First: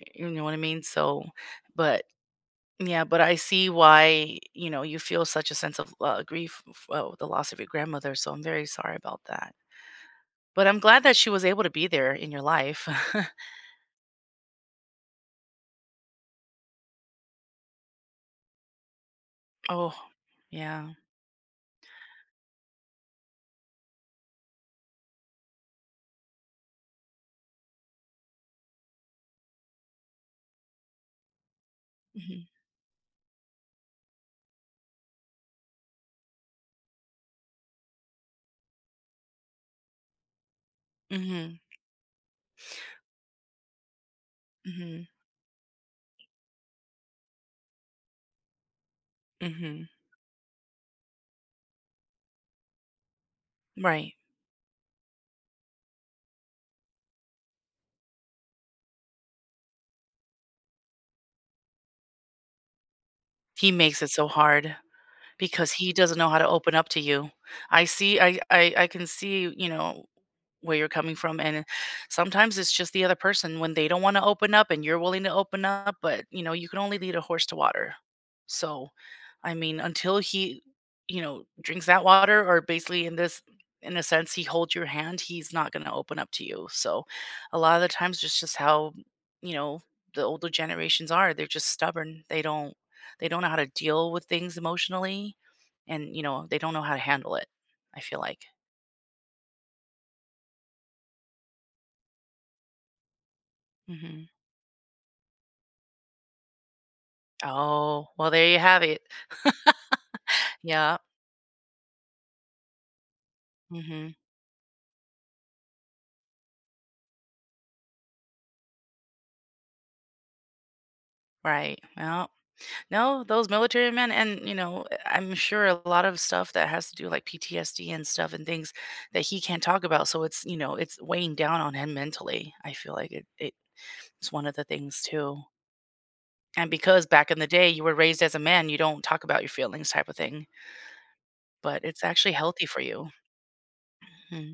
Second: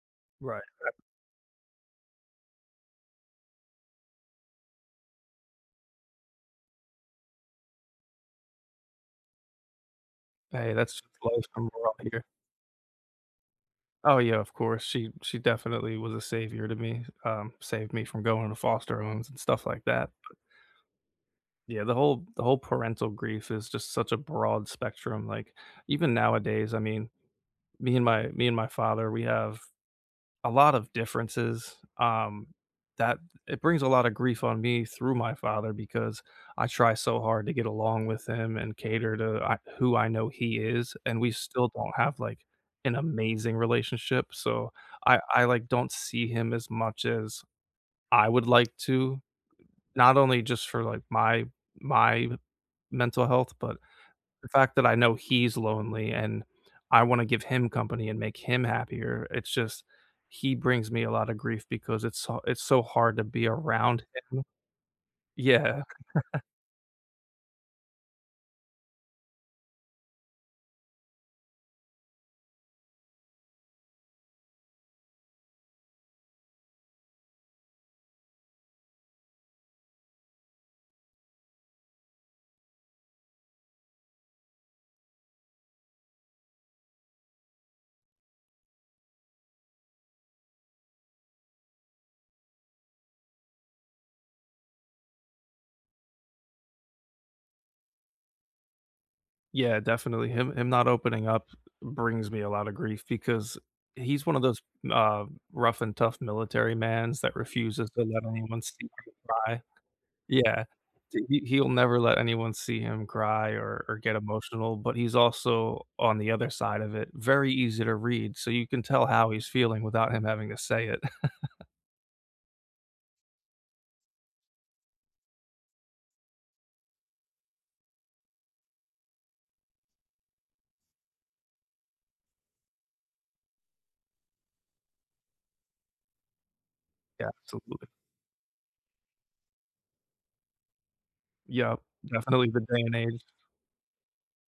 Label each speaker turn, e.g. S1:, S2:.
S1: Eh, you know what I
S2: Right.
S1: mean?
S2: [unintelligible]
S1: So but yeah, but I see why, you know, you feel such a sense of l grief, f well, with the loss of your grandmother, so I'm very sorry about that. But
S2: Hey,
S1: I'm glad
S2: that's
S1: that she was able to be
S2: [unintelligible]
S1: there
S2: here.
S1: in your life.
S2: Oh, yeah, of course, she she definitely was a savior to me. Um, saved me from going to foster homes and stuff like
S1: Oh.
S2: that, but
S1: Yeah.
S2: Yeah, the whole the whole parental grief is just such a broad spectrum. Like, even nowadays, I mean, me and my me and my father, we have a lot of differences,
S1: Mhm.
S2: um, that it brings a lot of grief on me through my father because I try so hard to get along with him and cater to I who I know he is, and we
S1: Mhm.
S2: still don't have, like, an amazing relationship, so
S1: Mhm.
S2: I I, like, don't see him as much as I would like to,
S1: Mhm.
S2: not only just for, like, my my mental health, but
S1: Right.
S2: the fact that I know he's lonely and I wanna give him company and make him happier. It's just he brings me a lot of grief because it's so it's so hard to be
S1: He makes
S2: around
S1: it so
S2: him.
S1: hard because
S2: Yeah.
S1: he doesn't know how to open up to you. I see I I I can see, you know, where you're coming from, and, eh, sometimes it's just the other person when they don't wanna open up and you're willing to open up, but, you know, you can only lead a horse to water. So, I mean, until he, you know, drinks that water or, basically, in this in a sense, he holds your hand, he's not gonna open up to you. So a lot of the times, that's just how, you know, the older generations are. They're just stubborn. They don't they don't know how to deal with things emotionally, and, you know, they don't know how to handle it, I feel like.
S2: Yeah, definitely, him him not opening up brings me a lotta grief because
S1: Mhm.
S2: he's one of those, uh, rough and tough military mans that refuses to
S1: Oh,
S2: let
S1: well, there you
S2: anyone see
S1: have it.
S2: him cry. Yeah,
S1: Yep.
S2: he he'll never let anyone see him cry or or
S1: Mhm.
S2: get emotional, but he's also, on the other side of it, very easy to read, so you can tell how he's feeling without him having to say it.
S1: Right, yep. No, those military men and, you know, I'm sure a lot of stuff that has to do, like PTSD and stuff and things that he can't talk about. so it's you know, it's weighing down on him mentally. I feel like it it is one of the things too. And because,
S2: Yeah,
S1: back in the day, you
S2: absolutely.
S1: were raised as a man, you don't talk about your feelings type of thing
S2: Yep,
S1: but it's actually
S2: definitely the
S1: healthy for
S2: day and
S1: you.
S2: age.
S1: Mhm.